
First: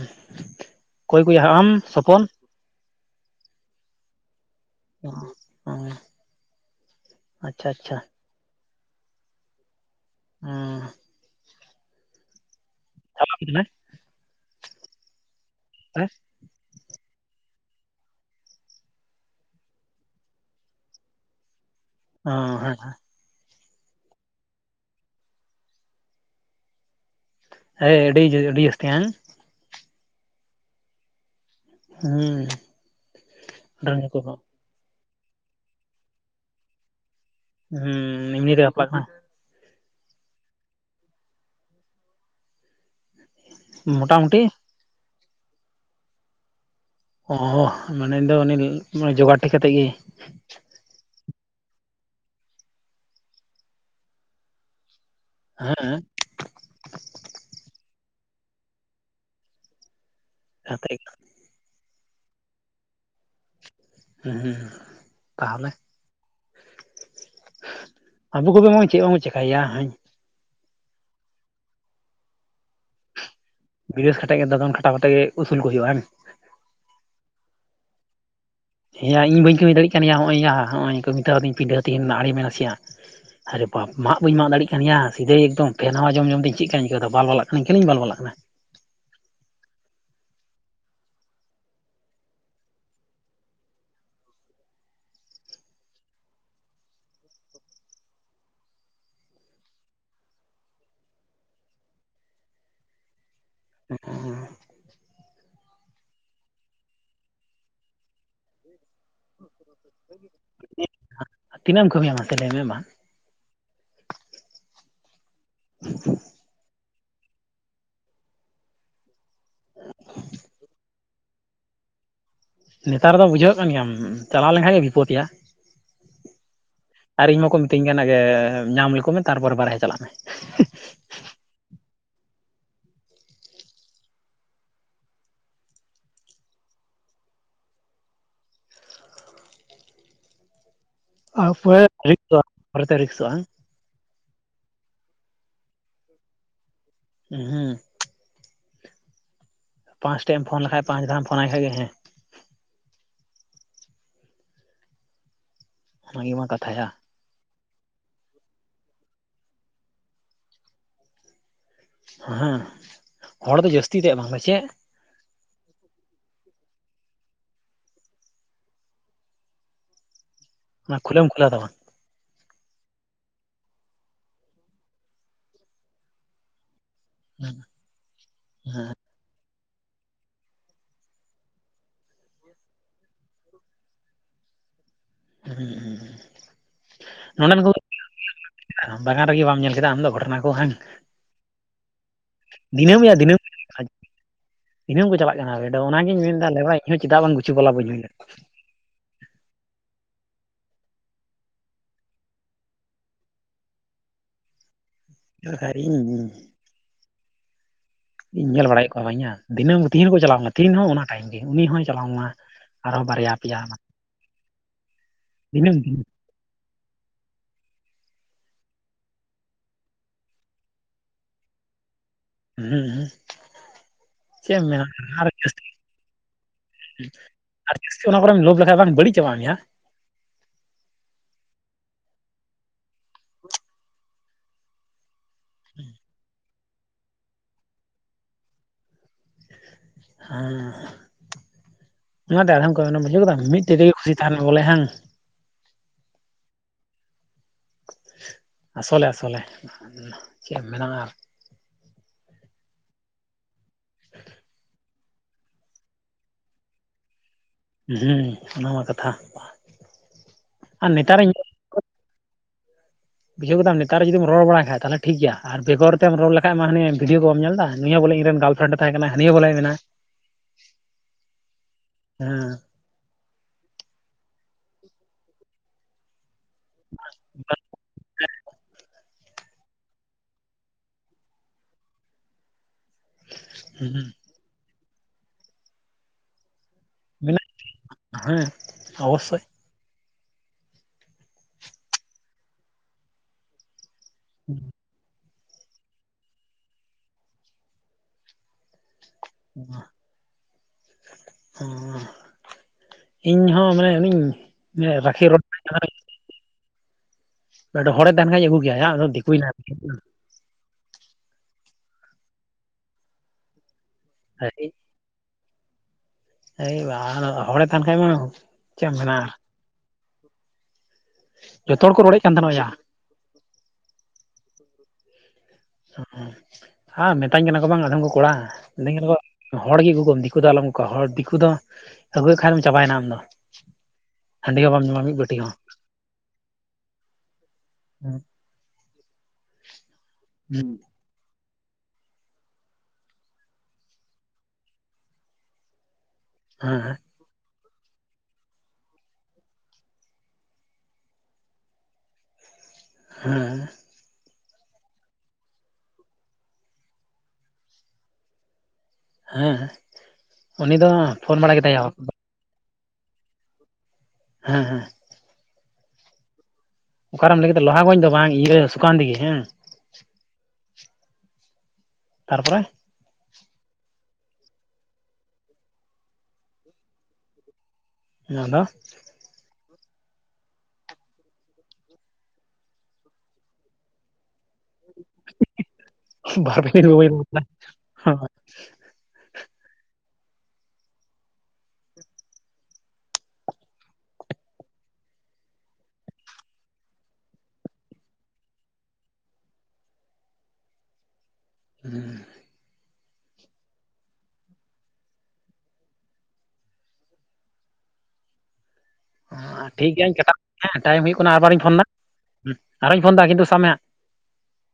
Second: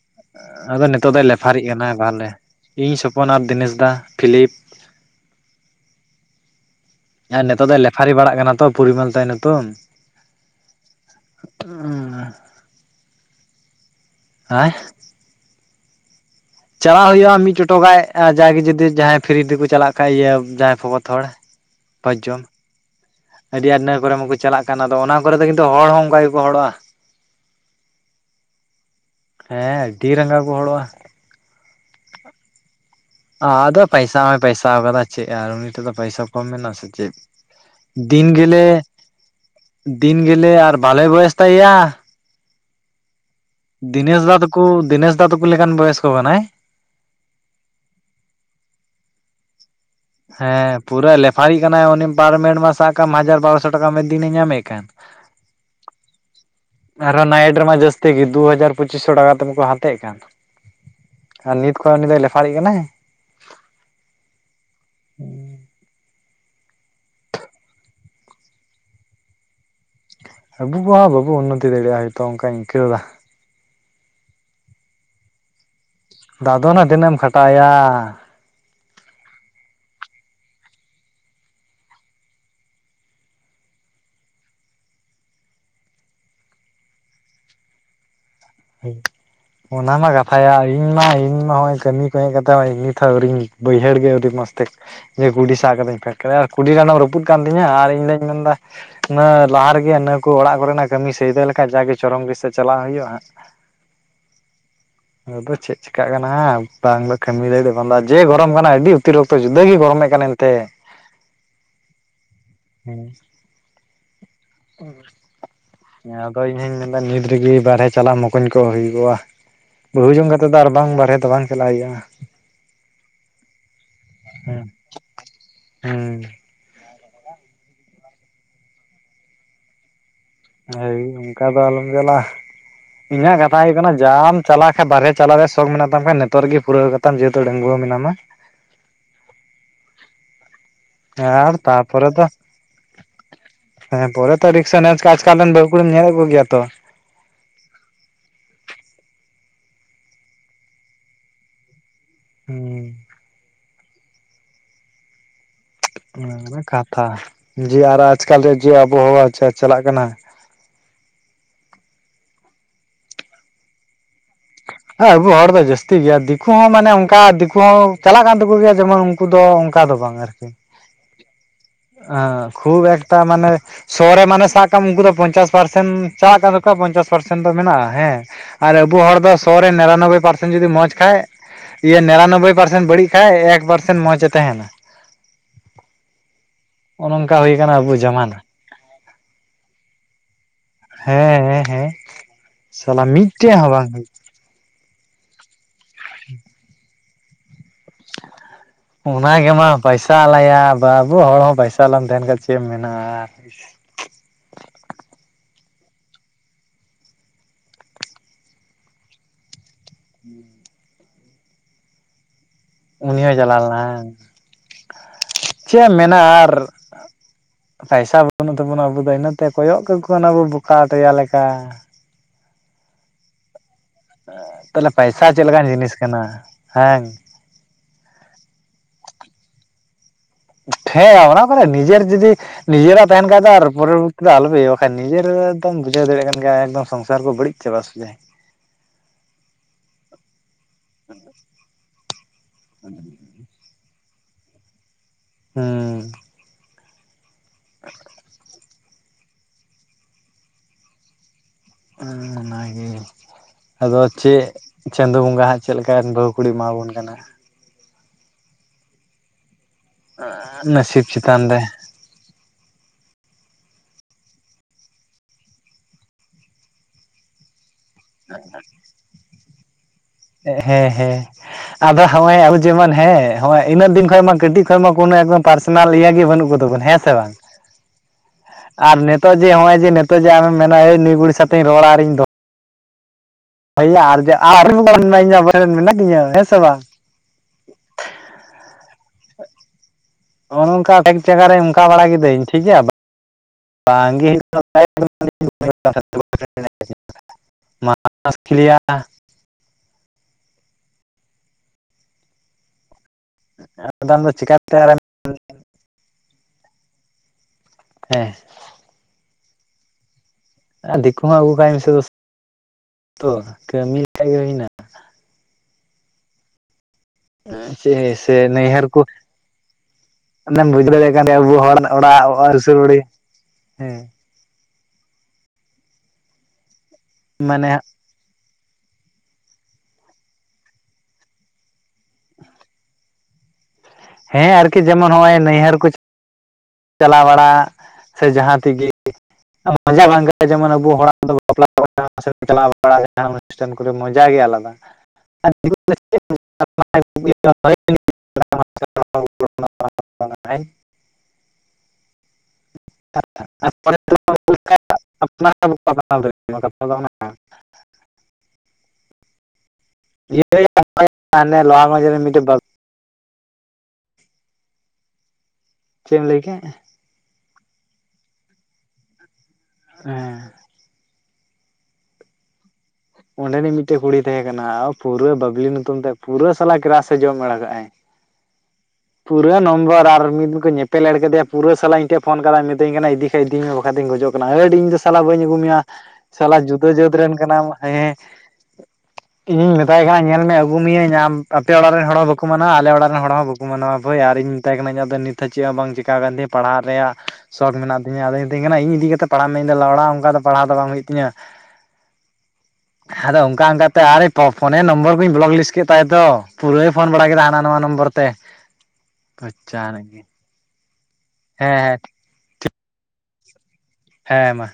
ᱟᱫᱚ ᱱᱤᱛᱳᱜ ᱚᱠᱚᱭ ᱫᱚᱭ ᱠᱚᱭᱟ ᱞᱮᱯᱷᱟᱨᱤᱜ ᱟᱢ ᱠᱟᱱᱟ ᱥᱚᱯᱚᱱ ᱵᱟᱞᱮ᱾ ᱤᱧ ᱥᱚᱯᱚᱱ ᱟᱨ ᱫᱤᱱᱮᱥ ᱫᱟ ᱯᱷᱤᱞᱤᱯ [unintelligible] ᱟᱨ ᱱᱤᱛᱚᱜ ᱟᱪᱪᱷᱟ ᱫᱚᱭ ᱟᱪᱪᱷᱟ ᱞᱮᱯᱷᱟᱨᱤ ᱵᱟᱲᱟᱜ ᱠᱟᱱᱟ ᱛᱚ ᱯᱚᱨᱤᱢᱟᱞ ᱛᱟᱭ ᱱᱩᱛᱩᱢ [unintelligible] [unintelligible] [inaudible] [unintelligible] [inaudible] ᱪᱟᱞᱟᱜ ᱦᱩᱭᱩᱜᱼᱟ ᱢᱤᱫ ᱴᱳᱴᱳ ᱜᱟᱡ ᱡᱟᱜᱮ ᱡᱩᱫᱤ ᱡᱟᱦᱟᱸᱭ ᱯᱷᱤᱨᱤ ᱛᱮᱠᱚ ᱪᱟᱞᱟᱜ ᱠᱷᱟᱱ ᱤᱭᱟᱹ ᱡᱟᱦᱟᱸᱭ ᱵᱷᱚᱜᱚᱛ ᱦᱚᱲ ᱵᱷᱚᱡᱽ ᱡᱚᱢ [unintelligible] ᱟᱹᱰᱤ ᱟᱸᱴ ᱱᱟᱹ ᱠᱚᱨᱮ ᱢᱟᱠᱚ ᱪᱟᱞᱟᱜ ᱠᱟᱱᱟ ᱟᱫᱚ ᱚᱱᱟ ᱠᱚᱨᱮ ᱫᱚ ᱠᱤᱱᱛᱩ ᱦᱚᱲ ᱦᱚᱸ ᱚᱱᱠᱟ ᱜᱮᱠᱚ ᱦᱚᱲᱚᱜᱼᱟ᱾ [unintelligible] ᱟᱹᱰᱤ ᱟᱹᱰᱤ ᱡᱟᱹᱥᱛᱤ ᱦᱮᱸ, ᱦᱮᱸ ᱟᱹᱰᱤ ᱨᱟᱸᱜᱟᱣ ᱠᱚ ᱦᱚᱲᱚᱜᱼᱟ᱾ ᱦᱩᱸ ᱟᱫᱚ ᱰᱟᱹᱝᱨᱤ ᱯᱟᱭᱥᱟ ᱠᱚᱦᱚᱸ ᱦᱚᱸᱭ ᱯᱟᱭᱥᱟᱣᱟᱠᱟᱫᱟ ᱪᱮᱜ ᱟᱨ ᱩᱱᱤ ᱴᱷᱮᱜ ᱫᱚ ᱯᱟᱭᱥᱟ ᱠᱚᱢ ᱢᱮᱱᱟ ᱥᱮ ᱪᱮᱫ? ᱫᱤᱱ ᱦᱩᱸ ᱮᱢᱱᱤ ᱨᱮ ᱜᱮᱞᱮ ᱵᱟᱯᱞᱟᱜ ᱠᱟᱱᱟ ᱫᱤᱱ ᱜᱮᱞᱮ ᱟᱨ ᱵᱟᱞᱮ ᱵᱮᱭᱚᱥᱛᱟᱭᱼᱟ᱾ ᱫᱤᱱᱮᱥ ᱫᱟ ᱢᱚᱴᱟᱢᱩᱴᱤ ᱛᱟᱹᱠᱩ ᱫᱤᱱᱮᱥ ᱫᱟ ᱛᱟᱹᱠᱩ ᱞᱮᱠᱟᱱ ᱵᱚᱭᱚᱥᱠᱚ ᱠᱟᱱᱟᱭ᱾ [unintelligible] ᱢᱟᱱᱮ ᱫᱚ ᱩᱱᱤ ᱡᱚᱜᱟᱲ ᱴᱷᱤᱠ ᱠᱟᱛᱮ ᱜᱤ, ᱦᱮᱸ ᱯᱩᱨᱟᱹ ᱞᱮᱯᱷᱟᱨᱤ ᱠᱟᱱᱟᱭ ᱩᱱᱤ ᱯᱟᱨᱢᱮ [unintelligible] ᱢᱟ ᱥᱟᱵ ᱠᱟᱜ ᱟᱢ ᱦᱟᱡᱟᱨ ᱵᱟᱨᱚᱥᱚ ᱴᱟᱠᱟ ᱢᱟ ᱫᱤᱱ ᱮ ᱧᱟᱢᱮᱜ ᱠᱟᱱ ᱾ [unintelligible] ᱟᱨᱦᱚᱸ ᱱᱟᱭᱮᱴ ᱨᱮᱢᱟ ᱡᱟᱹᱥᱛᱤ ᱜᱮ ᱫᱩ ᱦᱟᱡᱟᱨ ᱯᱚᱪᱤᱥ ᱥᱳ ᱴᱟᱠᱟ ᱛᱮᱢᱟ ᱠᱚ ᱦᱟᱛᱮᱜ ᱠᱟᱱ᱾ [unintelligible] ᱟᱨ ᱱᱤᱛ ᱠᱷᱚᱱ ᱩᱱᱤ ᱫᱚᱭ ᱞᱮᱯᱷᱟᱨᱤ ᱠᱟᱱᱟᱭ? [unintelligible] ᱛᱟᱦᱚᱞᱮ [inaudible] ᱟᱵᱩ ᱠᱚᱫᱚ ᱪᱮᱜ ᱵᱟᱱ ᱪᱮᱠᱟᱭᱮᱜᱼᱟ ᱦᱟ [unintelligible] ᱟᱵᱚ ᱠᱚᱦᱚᱸ ᱵᱟᱵᱚ ᱩᱱᱚᱛᱤ ᱫᱟᱲᱤᱭᱟᱜᱼᱟ ᱦᱳᱭᱛᱚ ᱚᱱᱠᱟᱧ ᱟᱹᱭᱠᱟᱹᱣᱮᱫᱼᱟ᱾ [unintelligible] ᱠᱟᱛᱮᱜ ᱜᱮ ᱫᱚᱜᱚᱱ ᱠᱷᱟᱴᱟᱣ ᱠᱟᱛᱮᱜ ᱜᱮ ᱩᱥᱩᱞ ᱠᱚ ᱦᱩᱭᱩᱜᱼᱟ ᱦᱮᱸ [unintelligible] ᱟᱫᱚ ᱱᱟᱜᱽ ᱫᱤᱱᱚᱢ ᱠᱷᱟᱴᱟᱣᱮᱭᱟ? ᱦᱮᱸᱭᱟ ᱤᱧ ᱵᱟᱹᱧ ᱠᱟᱹᱢᱤ ᱫᱟᱲᱮᱭᱟᱜ ᱠᱟᱱ ᱜᱮᱭᱟ ᱱᱚᱜᱼᱚᱭᱟ ᱱᱚᱜᱼᱚᱭ, ᱠᱟᱹᱢᱤ ᱛᱟᱞᱟᱣᱛᱤᱧ ᱯᱤᱰᱟᱹ ᱛᱤᱱ ᱟᱹᱲᱤ ᱢᱮ ᱱᱟᱥᱮ ᱟᱜ ᱱᱟᱥᱮᱭᱟᱜ᱾ ᱟᱨᱮ ᱵᱟᱯ ᱢᱟᱜ ᱵᱟᱹᱧ ᱢᱟᱜ ᱫᱟᱲᱮᱜ ᱠᱟᱱ ᱭᱟ, ᱥᱤᱫᱟᱹᱭ ᱮᱠᱚᱢ ᱯᱮᱱ ᱦᱟᱣᱟ ᱡᱚᱢ ᱡᱚᱢ ᱛᱤᱧ ᱪᱮᱜ ᱠᱟᱧ ᱟᱹᱭᱠᱟᱹᱣ ᱮᱫᱟ ᱠᱷᱟᱞᱤᱧ ᱵᱟᱞ ᱵᱟᱞᱟᱣ ᱠᱷᱟᱱᱤᱧ ᱵᱟᱞ ᱵᱟᱞᱟᱣ ᱠᱟᱱᱟ ᱾ [unintelligible] ᱚᱱᱟ ᱢᱟ ᱠᱟᱛᱷᱟ ᱟᱭ ᱤᱧ ᱢᱟ ᱤᱧ ᱢᱟ ᱱᱚᱜᱼᱚᱭ ᱠᱟᱹᱢᱤ ᱠᱚ ᱦᱮᱜ ᱠᱟᱛᱮ ᱦᱚᱸᱜ ᱱᱤᱛᱦᱚᱸ ᱟᱹᱣᱨᱤᱧ ᱵᱟᱹᱭᱦᱟᱹᱲ ᱜᱮ ᱟᱹᱣᱨᱤ ᱢᱚᱸᱡ ᱛᱮ, [unintelligible] ᱠᱩᱰᱤ ᱥᱟᱜ ᱠᱟᱹᱛᱤᱧ ᱯᱮ [unintelligible] ᱟᱨ ᱠᱩᱰᱤ ᱰᱟᱸᱰᱚᱢ ᱨᱟᱹᱯᱩᱫ ᱠᱟᱱ ᱛᱤᱧᱟᱹ ᱟᱨ ᱤᱧᱫᱚᱧ ᱢᱮᱱ ᱫᱟ, [unintelligible] ᱞᱟᱦᱟ ᱨᱮᱜᱮ ᱱᱟᱹᱠᱩ ᱚᱲᱟᱜ ᱠᱚᱨᱮᱱᱟᱜ ᱠᱟᱹᱢᱤ ᱥᱚᱭᱫᱚ ᱞᱮᱠᱷᱟᱡ ᱡᱟᱜᱮ ᱪᱚᱨᱚᱢ ᱜᱮ ᱥᱮᱜ ᱪᱟᱞᱟᱜ ᱦᱩᱭᱩᱜᱼᱟ ᱦᱟᱸᱜ, [unintelligible] ᱟᱫᱚ ᱪᱮᱜ ᱪᱮᱠᱟᱜ ᱠᱟᱱᱟ ᱵᱟᱝ ᱫᱚ [unintelligible] [unintelligible] ᱵᱟᱝᱫᱟ ᱡᱮ ᱜᱚᱨᱚᱢ ᱠᱟᱱᱟ ᱟᱹᱰᱤ ᱚᱛᱤᱨᱤᱠᱛᱚ ᱡᱩᱫᱟᱹ ᱜᱮ ᱜᱚᱨᱚᱢ ᱠᱟᱱ ᱮᱱᱛᱮ᱾ ᱢᱟ ᱛᱟᱦᱞᱮ ᱞᱟᱹᱭ ᱢᱟ ᱦᱮᱸ [unintelligible] ᱟᱫᱚ ᱤᱧ ᱢᱮᱱ [inaudible] ᱱᱤᱛ ᱨᱤᱜᱮ ᱵᱟᱨᱦᱮ ᱪᱟᱞᱟᱣ ᱢᱚᱠᱚᱧ ᱠᱚ ᱦᱩᱭᱩᱜ ᱚᱜᱼᱟ᱾ ᱵᱟᱹᱦᱩ ᱡᱚᱝ ᱠᱟᱛᱮᱫ ᱫᱚ ᱟᱨ ᱵᱟᱝ ᱵᱟᱨᱦᱮ ᱫᱚ ᱵᱟᱝ ᱪᱟᱞᱟᱣ ᱦᱩᱭᱩᱜᱼᱟ᱾ ᱱᱮᱛᱟᱨ ᱫᱚ ᱵᱩᱡᱷᱟᱹᱜ ᱠᱟᱱ ᱜᱮᱭᱟᱢ ᱪᱟᱞᱟᱣ ᱞᱮᱱᱠᱷᱟᱱ ᱜᱮ ᱵᱤᱯᱚᱛᱭᱟ᱾ ᱦᱮᱸ ᱟᱨ ᱤᱧ ᱢᱟᱠᱚ ᱢᱤᱛᱟᱹᱧ ᱠᱟᱱᱟ ᱡᱮ ᱧᱟᱢ ᱞᱤᱠᱩ ᱢᱮ ᱛᱟᱨᱯᱚᱨᱮ ᱵᱟᱨᱦᱮ ᱪᱟᱞᱟᱜ ᱢᱮ᱾ ᱦᱮᱭ ᱚᱱᱠᱟ ᱫᱚ ᱟᱞᱚᱢ ᱪᱟᱞᱟᱜᱟ᱾ ᱤᱧᱟᱹᱜ ᱠᱟᱛᱷᱟ ᱦᱩᱭᱩᱜ ᱠᱟᱱᱟ ᱡᱟᱢ ᱪᱟᱞᱟᱜ ᱠᱷᱟᱱ ᱵᱟᱨᱦᱮ ᱪᱟᱞᱟᱣ ᱨᱮᱭᱟᱜ ᱥᱚᱠ ᱢᱮᱱᱟᱜ ᱛᱟᱢ ᱠᱷᱟᱱ ᱱᱤᱛᱚᱜ ᱨᱮᱜᱮ ᱯᱩᱨᱟᱹᱣ ᱠᱟ ᱡᱮᱦᱮᱸᱛᱩ ᱰᱺᱜᱣᱟᱹ ᱢᱮᱱᱟᱢᱟ᱾ ᱟᱨ ᱛᱟᱯᱚᱨᱮ ᱫᱚ [unintelligible] ᱦᱮᱸ ᱯᱚᱨᱮ ᱛᱮ ᱨᱤᱠᱥᱟ ᱱᱮᱡ ᱟᱡ ᱠᱟᱢ ᱨᱮᱱ ᱵᱟᱹᱦᱩ ᱠᱩᱲᱤᱢ ᱧᱮᱞᱮᱫ ᱠᱚᱜᱣᱟ ᱛᱚ? ᱦᱩᱸ᱾ ᱯᱟᱸᱥ ᱴᱟᱭᱤᱢ ᱯᱷᱚᱱ ᱞᱮᱠᱷᱟᱱ ᱯᱟᱸᱪ ᱫᱷᱟᱣ ᱮᱢ ᱯᱷᱚᱱᱟᱭ ᱠᱷᱟᱡ ᱜᱮ ᱦᱮᱸ᱾ ᱦᱩᱸ᱾ ᱚᱱᱟᱜᱮ ᱚᱱᱟ ᱢᱟ ᱠᱟᱱᱟ ᱠᱟᱛᱷᱟᱭᱟ ᱠᱟᱛᱷᱟ ᱡᱮ ᱟᱨ ᱟᱡ ᱠᱟᱞ ᱨᱮᱭᱟᱜ ᱡᱮ ᱟᱵᱚ ᱟᱪᱷᱟ ᱪᱟᱞᱟᱜ ᱠᱟᱱᱟ᱾ [unintelligible] ᱦᱮᱸ ᱟᱵᱚ ᱦᱚᱲ ᱫᱚ ᱡᱟᱹᱥᱛᱤ ᱜᱮᱭᱟ ᱫᱤᱠᱩ ᱦᱚᱸ ᱢᱟᱱᱮ ᱚᱱᱠᱟ ᱫᱤᱠᱩ ᱦᱚᱸ ᱪᱟᱞᱟᱜ ᱠᱟᱱ ᱛᱟᱠᱚ ᱜᱮᱭᱟ ᱡᱮᱢᱚᱱ ᱩᱱᱠᱩ ᱫᱚ ᱚᱱᱠᱟ ᱫᱚ ᱵᱟᱝᱟ᱾ ᱟᱨᱠᱤ ᱚᱱᱟ ᱠᱷᱩᱞᱟᱹᱢ ᱠᱷᱩᱞᱟ ᱛᱟᱵᱚᱱ᱾ ᱟ ᱠᱷᱩᱵ ᱮᱠᱴᱟ ᱢᱟᱱᱮ ᱥᱚᱦᱚᱨ ᱨᱮ ᱢᱟᱱᱮ ᱥᱟᱵ ᱠᱟᱢ ᱩᱱᱠᱩ ᱫᱚ ᱯᱚᱧᱪᱟᱥ ᱯᱟᱨᱥᱮᱱ ᱪᱟᱞᱟᱜ ᱠᱟᱱ ᱛᱟᱠᱚᱣᱟ ᱯᱚᱧᱪᱟᱥ ᱯᱟᱨᱥᱮᱱ ᱥᱮᱱ ᱫᱚ ᱢᱮᱱᱟᱜᱼᱟ ᱦᱮᱸ ᱟᱨ ᱦᱮᱸ ᱟᱵᱩ ᱦᱚᱲ ᱫᱚ ᱥᱚ ᱨᱮ ᱱᱮᱨᱟᱱᱚᱵᱵᱮᱭ ᱯᱟᱨᱥᱮᱱ ᱡᱩᱫᱤ ᱢᱚᱸᱡᱽ ᱠᱷᱟᱡ ᱤᱭᱟᱹ ᱱᱮᱨᱟᱱᱚᱵᱵᱮ ᱯᱟᱨᱥᱮᱱ ᱵᱟᱹᱲᱤᱡ ᱠᱷᱟᱡ ᱮᱠ ᱯᱟᱨᱥᱮᱱ ᱢᱚᱸᱡ ᱮ ᱛᱮᱦᱮᱱᱟ᱾ ᱦᱩᱸ ᱦᱩᱸ ᱦᱩᱸ᱾ ᱚᱱ ᱚᱝᱠᱟ ᱦᱩᱭ ᱟᱠᱟᱱᱟ ᱟᱵᱚ ᱡᱟᱢᱟᱱᱟ᱾ ᱵᱟᱜᱟᱱ ᱨᱮᱜᱮ ᱵᱟᱢ ᱧᱮᱞ ᱠᱮᱫᱟ ᱟᱢ ᱫᱚ ᱜᱷᱚᱴᱚᱱᱟ ᱠᱚ ᱦᱟᱝ? ᱦᱮᱸ ᱦᱮᱸ ᱦᱮᱸ ᱥᱟᱞᱟ ᱢᱤᱫᱴᱮᱡ ᱦᱚᱸ ᱵᱟᱝ ᱦᱩᱭᱩᱜ᱾ ᱤᱱᱟᱹᱝ ᱠᱚ ᱪᱟᱞᱟᱜ ᱠᱟᱱᱟ ᱵᱮᱰᱚ ᱚᱱᱟᱜᱤᱧ ᱢᱮᱱᱫᱟ ᱞᱮᱣᱲᱟ ᱤᱧ ᱦᱚᱸ ᱪᱮᱫᱟᱜ ᱵᱟᱝ ᱜᱩᱪᱩ ᱵᱟᱞᱟ ᱵᱟᱹᱧ ᱦᱩᱭᱞᱮᱱ᱾ ᱚᱱᱟᱜᱮᱢᱟ ᱯᱟᱭᱥᱟ ᱟᱞᱟᱭᱟ ᱵᱟᱹᱵᱩ ᱦᱚᱲ ᱦᱚᱸ ᱯᱟᱭᱥᱟ ᱟᱞᱟᱢ ᱛᱟᱦᱮᱱ ᱠᱷᱟᱱ ᱪᱮᱫ ᱮᱢ ᱢᱮᱱᱟ ᱟᱨ [unintelligible] ᱤᱧ ᱧᱮᱞ ᱵᱟᱲᱟᱭᱮᱫ ᱠᱚᱣᱟ ᱵᱟᱝᱧᱟ ᱫᱤᱱᱟᱹᱢ ᱛᱤᱦᱤᱱ ᱦᱚᱸᱠᱚ ᱪᱟᱞᱟᱣ ᱮᱱᱟ ᱛᱤᱦᱤᱱ ᱦᱚᱸ ᱚᱱᱟ ᱴᱟ. ᱭᱤᱢ ᱜᱮ ᱩᱱᱤ ᱦᱚᱸᱭ ᱪᱟᱞᱟᱣᱱᱟ᱾ ᱩᱱᱤ ᱦᱚᱸᱭ ᱪᱟᱞᱟᱣ ᱞᱮᱱᱟ ᱫᱤᱱᱟᱹᱢ ᱪᱮᱫ ᱮᱢ ᱫᱤᱱ ᱢᱮᱱᱟ ᱟᱨ ᱯᱟᱭᱥᱟ ᱵᱟᱹᱱᱩᱜ ᱛᱟᱵᱚᱱᱟ ᱟᱵᱩ ᱫᱚ ᱤᱱᱟᱹᱛᱮ ᱠᱚᱭᱚᱜ ᱠᱟᱠᱚ ᱠᱟᱱᱟᱵᱚ ᱵᱚᱠᱟ ᱫᱮᱭᱟ ᱞᱮᱠᱟ᱾ ᱦᱩᱸ ᱦᱩᱸ᱾ ᱪᱮᱫ ᱮᱢ ᱢᱮᱱᱟ ᱛᱟᱦᱞᱮ ᱟᱨ ᱯᱟᱭᱥᱟ ᱪᱮᱫ ᱡᱟᱹᱥᱛᱤ ᱞᱮᱠᱟᱱ ᱡᱤᱱᱤᱥ ᱠᱟᱱᱟ ᱦᱮᱸ? ᱟᱨ ᱡᱟᱹᱥᱛᱤ ᱚᱱᱟ ᱠᱚᱨᱮᱢ ᱞᱚᱵᱷ ᱞᱮᱷᱟᱡ ᱵᱟᱝ ᱵᱟᱹᱲᱤᱡ ᱪᱟᱵᱟ ᱢᱮᱭᱟ? ᱦᱮᱸ ᱚᱱᱟ ᱠᱚᱨᱮ ᱱᱤᱡᱮᱨ ᱡᱩᱫᱤ ᱱᱤᱡᱮᱨᱟᱜ ᱛᱟᱦᱮᱱ ᱠᱷᱟᱡ ᱫᱚ ᱟᱨ ᱯᱚᱨᱮᱨ ᱟᱞᱚᱯᱮ ᱤᱭᱟᱹ ᱵᱟᱠᱷᱟᱡ ᱱᱤᱡᱮᱨ ᱫᱚᱢ ᱵᱩᱡᱷᱟᱹᱣ ᱫᱟᱲᱮᱭᱟᱜ ᱠᱟᱱ ᱜᱮᱭᱟ ᱮᱠᱫᱚᱢ ᱥᱚᱝᱥᱟᱨ ᱠᱚ ᱵᱟᱹᱲᱤᱡ ᱪᱟᱵᱟᱜ ᱥᱩᱫᱷᱟᱹᱭ᱾ ᱦᱟᱸ ᱚᱱᱟᱛᱮ ᱟᱫᱷᱮᱢ ᱠᱚ ᱢᱮᱱᱟ ᱵᱩᱡᱷᱟᱹᱣ ᱠᱮᱫᱟᱢ ᱢᱤᱫᱴᱮᱴᱤᱡ ᱛᱮᱜᱮ ᱠᱩᱥᱤ ᱛᱟᱦᱮᱱ ᱢᱮ ᱵᱚᱞᱮ ᱦᱟᱝ᱾ ᱦᱩᱸ᱾ ᱟᱥᱚᱞᱮ ᱟᱥᱚᱞᱮ ᱪᱮᱫ ᱮᱢ ᱢᱮᱱᱟ ᱟᱨ ᱩᱸ ᱚᱱᱟᱜᱮ ᱟᱫᱚ ᱪᱮᱫ ᱪᱟᱸᱫᱚ ᱵᱚᱸᱜᱟ ᱦᱟᱸᱜ ᱪᱮᱫ ᱞᱮᱠᱟᱱ ᱵᱟᱹᱦᱩ ᱠᱩᱲᱤ ᱮᱢᱟ ᱵᱚᱱ ᱠᱟᱱᱟ᱾ ᱩᱦᱩᱸ ᱚᱱᱟᱢᱟ ᱠᱟᱛᱷᱟ ᱟᱨ ᱱᱟᱥᱤᱵ ᱱᱮᱛᱟᱨᱤᱧ ᱪᱤᱛᱟᱱ ᱨᱮ᱾ ᱵᱩᱡᱷᱟᱹᱣ ᱠᱮᱫᱟᱢ ᱱᱮᱛᱟᱨ ᱡᱩᱫᱤᱢ ᱨᱚᱲ ᱵᱟᱲᱟᱭ ᱠᱷᱟᱡ ᱛᱟᱦᱞᱮ ᱴᱷᱤᱠ ᱜᱮᱭᱟ ᱟᱨ ᱵᱮᱜᱚᱨ ᱛᱮᱢ ᱨᱚᱲ ᱞᱮᱠᱷᱟᱡ ᱢᱟ ᱦᱟᱱᱮ ᱵᱷᱤᱰᱭᱚ ᱠᱚ ᱵᱟᱢ ᱧᱮᱞ ᱫᱟ᱾ ᱱᱤᱭᱟᱹ ᱵᱚᱞᱮ ᱤᱧ ᱨᱮᱱ ᱜᱟᱞᱯᱷᱨᱮᱱᱰ ᱮ ᱛᱟᱦᱮᱸ ᱠᱟᱱᱟ ᱦᱟᱹᱱᱤ ᱦᱚ ᱵᱚᱞᱮᱭ ᱢᱮᱱᱟ᱾ ᱦᱮᱸ ᱦᱮᱸ ᱟᱫᱚ ᱦᱚᱜ ᱚᱭ ᱟᱵᱚ ᱡᱮᱢᱚᱱ ᱦᱮᱸ᱾ ᱦᱚᱭ ᱤᱱᱟᱹᱜ ᱫᱤᱱ ᱠᱷᱚᱡ ᱢᱟ ᱠᱟᱹᱴᱤᱡ ᱠᱷᱚᱡ ᱢᱟ ᱠᱚᱱᱚ ᱮᱠᱫᱚᱢ ᱯᱟᱨᱥᱚᱱᱟᱞ ᱤᱭᱟᱹ ᱜᱮ ᱵᱟᱹᱱᱩᱜ ᱠᱚᱫ ᱛᱚᱵᱚᱱ ᱦᱮᱸ ᱥᱮ ᱵᱟᱝ ᱟᱨ ᱱᱮ ᱛᱚ ᱡᱮ ᱚᱭ ᱡᱮ ᱱᱤᱛᱚᱜ ᱡᱮ ᱟᱢᱮᱢ ᱢᱮᱱᱟ ᱦᱟᱹᱭ ᱱᱩᱭ ᱠᱩᱲᱤ ᱥᱟᱶᱛᱤᱧ ᱨᱚᱲᱟ ᱟᱨᱤᱧ ᱫᱚ ᱦᱮᱸ [unintelligible] ᱢᱮᱱᱟᱜ ᱛᱤᱧᱟᱹ ᱦᱮᱸ ᱚᱵᱚᱥᱥᱳᱭ᱾ [unintelligible] ᱱᱚᱜᱼᱚ ᱱᱚᱝᱠᱟ ᱮᱠ ᱡᱟᱜᱟ ᱨᱮ ᱚᱱᱠᱟ ᱵᱟᱲᱟ ᱠᱤᱫᱟᱹᱧ ᱴᱷᱤᱠ ᱜᱮᱭᱟ ᱵᱟᱝᱜᱮ ᱦᱩᱭᱩᱜ [unintelligible] [unintelligible] ᱢᱟᱥ ᱠᱷᱤᱞᱤᱭᱟ᱾ ᱩᱝ ᱟᱸᱜ᱾ ᱚᱸ ᱤᱧ ᱦᱚᱸ ᱢᱟᱱᱮ ᱫᱚ ᱩᱱᱤᱧ ᱪᱤᱠᱟᱛᱮ ᱟᱨᱮᱢ ᱨᱟᱠᱷᱤ ᱨᱚᱴᱮ ᱠᱟᱱᱟ ᱞᱟᱹᱜᱤᱫ᱾ [unintelligible] ᱵᱮᱰᱚ ᱦᱚᱲᱮ ᱛᱟᱦᱮᱱ ᱦᱮᱸ ᱠᱷᱟᱡ ᱟᱹᱜᱩ ᱠᱮᱭᱟ ᱦᱟᱝ ᱟᱫᱚ ᱫᱤᱠᱩᱭᱱᱟ ᱟᱨᱠᱤ᱾ ᱟᱨ ᱫᱤᱠᱩ ᱦᱚᱸ ᱟᱹᱜᱩ ᱠᱟᱜ ᱢᱮᱥᱮ ᱫᱩᱥ ᱛᱚ ᱠᱟᱹᱢᱤ ᱞᱮᱠᱷᱟᱡ ᱜᱮ ᱦᱩᱭᱱᱟ᱾ ᱮᱭ ᱵᱟ ᱦᱚᱲᱮ ᱛᱟᱦᱮᱸᱱ ᱠᱷᱟᱡ ᱢᱟ ᱪᱮᱫ ᱮᱢ ᱢᱮᱱᱟ᱾ ᱟᱢᱮᱢ ᱵᱩᱡᱷ ᱫᱟᱲᱮ ᱠᱭᱫᱮᱭᱟ ᱟᱵᱚ ᱦᱚᱲ ᱡᱚᱛᱚ ᱨᱮᱱ [unintelligible] ᱠᱚ ᱨᱚᱲᱮᱫ ᱚᱲᱟᱜ ᱠᱟᱱ ᱛᱟᱦᱮᱱᱟ ᱚᱨ ᱭᱟ ᱩᱥᱩᱲ ᱵᱟᱹᱲᱤ ᱦᱮᱸ᱾ ᱦᱟᱸ ᱢᱮᱛᱟᱹᱧ ᱠᱟᱱᱟ ᱠᱚ ᱢᱟᱱᱮ ᱵᱟᱝ ᱩᱱᱠᱩ ᱠᱚᱲᱟ᱾ ᱢᱮᱛᱟᱹᱧ ᱠᱟᱱᱟ ᱠᱚ ᱦᱚᱲ ᱜᱮ ᱟᱹᱜᱩ ᱠᱩᱢ ᱫᱤᱠᱩ ᱫᱚ ᱟᱞᱚᱢ ᱟᱹᱜᱩ ᱠᱚᱣᱟ ᱦᱚᱲ ᱫᱤᱠᱩ ᱫᱚ ᱟᱹᱜᱩᱭᱮᱫ ᱠᱷᱟᱱᱮᱢ ᱪᱟᱵᱟᱭᱱᱟ ᱟᱢᱫᱚ᱾ ᱦᱮᱸ ᱟᱨᱠᱤ ᱡᱮᱢᱚᱱ ᱱᱚᱭ ᱚᱭ ᱦᱚᱸ ᱱᱟᱹᱭᱦᱟᱹᱨ ᱠᱚ ᱪᱟᱞᱟᱣ ᱵᱟᱲᱟᱜ ᱥᱮ ᱡᱟᱦᱟᱸ ᱛᱤᱜᱤ᱾ ᱢᱟᱡᱟ ᱵᱟᱝ ᱤᱠᱟ [unintelligible] ᱹᱜᱼᱟ ᱦᱮᱸ ᱡᱮᱢᱚᱱ ᱟᱹᱵᱩ ᱦᱚᱲᱟᱜ [unintelligible] ᱟᱫᱚ ᱵᱟᱯᱞᱟ ᱠᱚ ᱡᱟᱸᱦᱟ ᱥᱮᱫ ᱮᱢ ᱪᱟᱞᱟᱣ ᱵᱟᱲᱟ ᱞᱮᱠᱷᱟᱱ ᱚᱱᱩᱥᱴᱷᱟᱱ ᱠᱚᱨᱮ ᱢᱚᱡᱟ ᱜᱮ ᱟᱞᱟᱫᱟ᱾ ᱦᱮᱸ [unintelligible] [unintelligible] ᱦᱮᱸ ᱛᱟᱨ ᱯᱚᱨᱮ [unintelligible] ᱠᱟᱛᱷᱟ ᱫᱚ ᱚᱱᱟ᱾ ᱦᱮᱸ, ᱩᱱᱤ ᱫᱚ ᱯᱷᱳᱱ ᱵᱟᱲᱟ ᱠᱮᱫᱟᱭ ᱮᱦᱚᱵ᱾ ᱢᱤᱫᱴᱮᱱ ᱵᱟᱜ ᱦᱮᱸ ᱦᱮᱸ ᱪᱮᱜ ᱮᱢ ᱞᱟᱹᱭ ᱠᱮᱜ ᱟ ᱚᱠᱟᱨᱮᱢ ᱞᱟᱹᱭ ᱠᱮᱫᱟ ᱞᱚᱦᱟᱜᱚᱧᱡᱽ ᱫᱚ ᱵᱟᱝ ᱤᱭᱟᱹ ᱥᱩᱠᱟᱱᱫᱤ ᱦᱮᱸ᱾ ᱦᱮᱸ ᱛᱟᱨᱯᱚᱨᱮ ᱚᱸᱰᱮᱱᱤᱡ ᱢᱤᱫᱴᱮᱱ ᱠᱩᱲᱤ ᱛᱟᱦᱮᱸ ᱠᱟᱱᱟ ᱯᱩᱨᱟᱹ ᱵᱟᱵᱞᱤ ᱧᱩᱛᱩᱢ ᱛᱟᱭ ᱯᱩᱨᱟᱹ ᱥᱟᱞᱟ ᱠᱮᱨᱟᱥ ᱮ ᱡᱚᱢ ᱵᱟᱲᱟ ᱠᱟᱜᱟᱭ [unintelligible] ᱯᱩᱨᱟᱹ ᱱᱚᱢᱵᱚᱨ ᱟᱨ ᱢᱤᱫ ᱫᱤᱱ ᱠᱚ ᱧᱮᱯᱮᱞ ᱮᱸᱲ ᱠᱮᱫᱮᱭᱟ ᱯᱩᱨᱟᱹ ᱥᱟᱞᱟ ᱤᱧ ᱴᱷᱮᱱ ᱯᱷᱚᱱ ᱠᱟᱫᱟᱭ ᱢᱤᱛᱟᱹᱧ ᱠᱟᱱᱟᱭ ᱤᱫᱤ ᱠᱷᱟᱱ ᱤᱫᱤᱧ ᱢᱮ ᱵᱟᱠᱷᱟᱤᱧ ᱜᱚᱡᱚᱜ ᱠᱟᱱᱟ᱾ ᱦᱟᱹᱴ ᱤᱧ ᱫᱚ ᱥᱟᱞᱟ ᱵᱟᱹᱧ ᱟᱹᱜᱩ ᱢᱮᱭᱟ ᱥᱟᱞᱟ ᱵᱟᱨᱯᱮ ᱡᱩᱫᱟᱹ ᱫᱤᱱ ᱡᱟᱹᱛ ᱨᱮᱱ ᱵᱟᱹᱧ ᱠᱟᱱᱟᱢ ᱦᱮᱸ [unintelligible] ᱤᱧᱤᱧ ᱢᱮᱛᱟᱭ ᱠᱟᱱᱟ ᱧᱮᱞ ᱢᱮ ᱟᱹᱜᱩᱢᱤᱭᱟᱹᱧ ᱟᱢ ᱟᱯᱮ ᱚᱲᱟᱜ ᱨᱮᱱ ᱦᱚᱲ ᱦᱚᱸ ᱵᱟᱠᱚ ᱢᱟᱱᱟᱣᱟ ᱟᱞᱮ ᱚᱲᱟᱜ ᱨᱮᱱ ᱦᱚᱲ ᱦᱚᱸ ᱵᱟᱠᱩ [unintelligible] ᱢᱟᱱᱟᱣᱟ ᱵᱷᱟᱹᱭ ᱟᱨ ᱤᱧ ᱢᱮᱛᱟᱭ ᱠᱟᱱᱟ ᱤᱧᱟᱜ ᱫᱚ ᱱᱤᱛ ᱦᱚᱸ ᱪᱮᱫ ᱦᱚᱸ ᱵᱟᱝ ᱪᱤᱠᱟ ᱠᱟᱱ ᱛᱤᱧᱟᱹ ᱯᱟᱲᱦᱟᱜ ᱨᱮᱭᱟᱜ ᱥᱚᱠ ᱢᱮᱱᱟᱜ ᱛᱤᱧᱟ ᱟᱫᱚ ᱢᱤᱛᱟᱹᱧ ᱠᱟᱱᱟ ᱤᱧ ᱤᱫᱤ ᱠᱟᱛᱮ ᱯᱟᱲᱦᱟᱜ ᱢᱮ ᱤᱧᱫᱚ ᱞᱮᱣᱲᱟ ᱚᱱᱠᱟ ᱫᱚ ᱯᱟᱲᱦᱟᱣ ᱫᱚ ᱵᱟᱝ ᱦᱩᱭᱩᱜ ᱛᱤᱧᱟᱹ᱾ [unintelligible] ᱟᱫᱚ ᱚᱱᱠᱟ ᱚᱱᱠᱟ ᱛᱮ ᱟᱨ ᱮ ᱯᱷᱚᱱᱮ ᱱᱚᱢᱵᱚᱨ ᱠᱩᱧ ᱵᱞᱚᱠ ᱞᱤᱥᱴ ᱠᱮᱫ ᱛᱟᱭᱟ ᱛᱚ ᱯᱩᱨᱟᱹᱭ ᱯᱷᱳᱱ ᱵᱟᱲᱟ ᱠᱮᱫᱟ ᱦᱟᱱᱟ ᱱᱷᱟᱣᱟ ᱱᱚᱢᱵᱚᱨ ᱛᱮ᱾ [unintelligible] ᱵᱟᱪᱪᱟ ᱴᱷᱤᱠ ᱜᱮᱭᱟᱧ ᱱᱟᱜᱤ ᱠᱟᱴᱟᱣ ᱫᱟ ᱴᱟᱭᱤᱢ ᱦᱩᱭᱩᱜ ᱠᱟᱱᱟ ᱟᱨᱵᱟᱨᱤᱧ ᱦᱮᱸ ᱯᱷᱳᱱᱫᱟ᱾ ᱦᱮᱸ ᱟᱨᱚᱧ ᱯᱷᱳᱱ ᱫᱟ ᱠᱤᱱᱛᱩ ᱥᱟᱵᱽ ᱢᱮ ᱦᱟᱸᱜ᱾ ᱦᱮᱸ ᱢᱟ᱾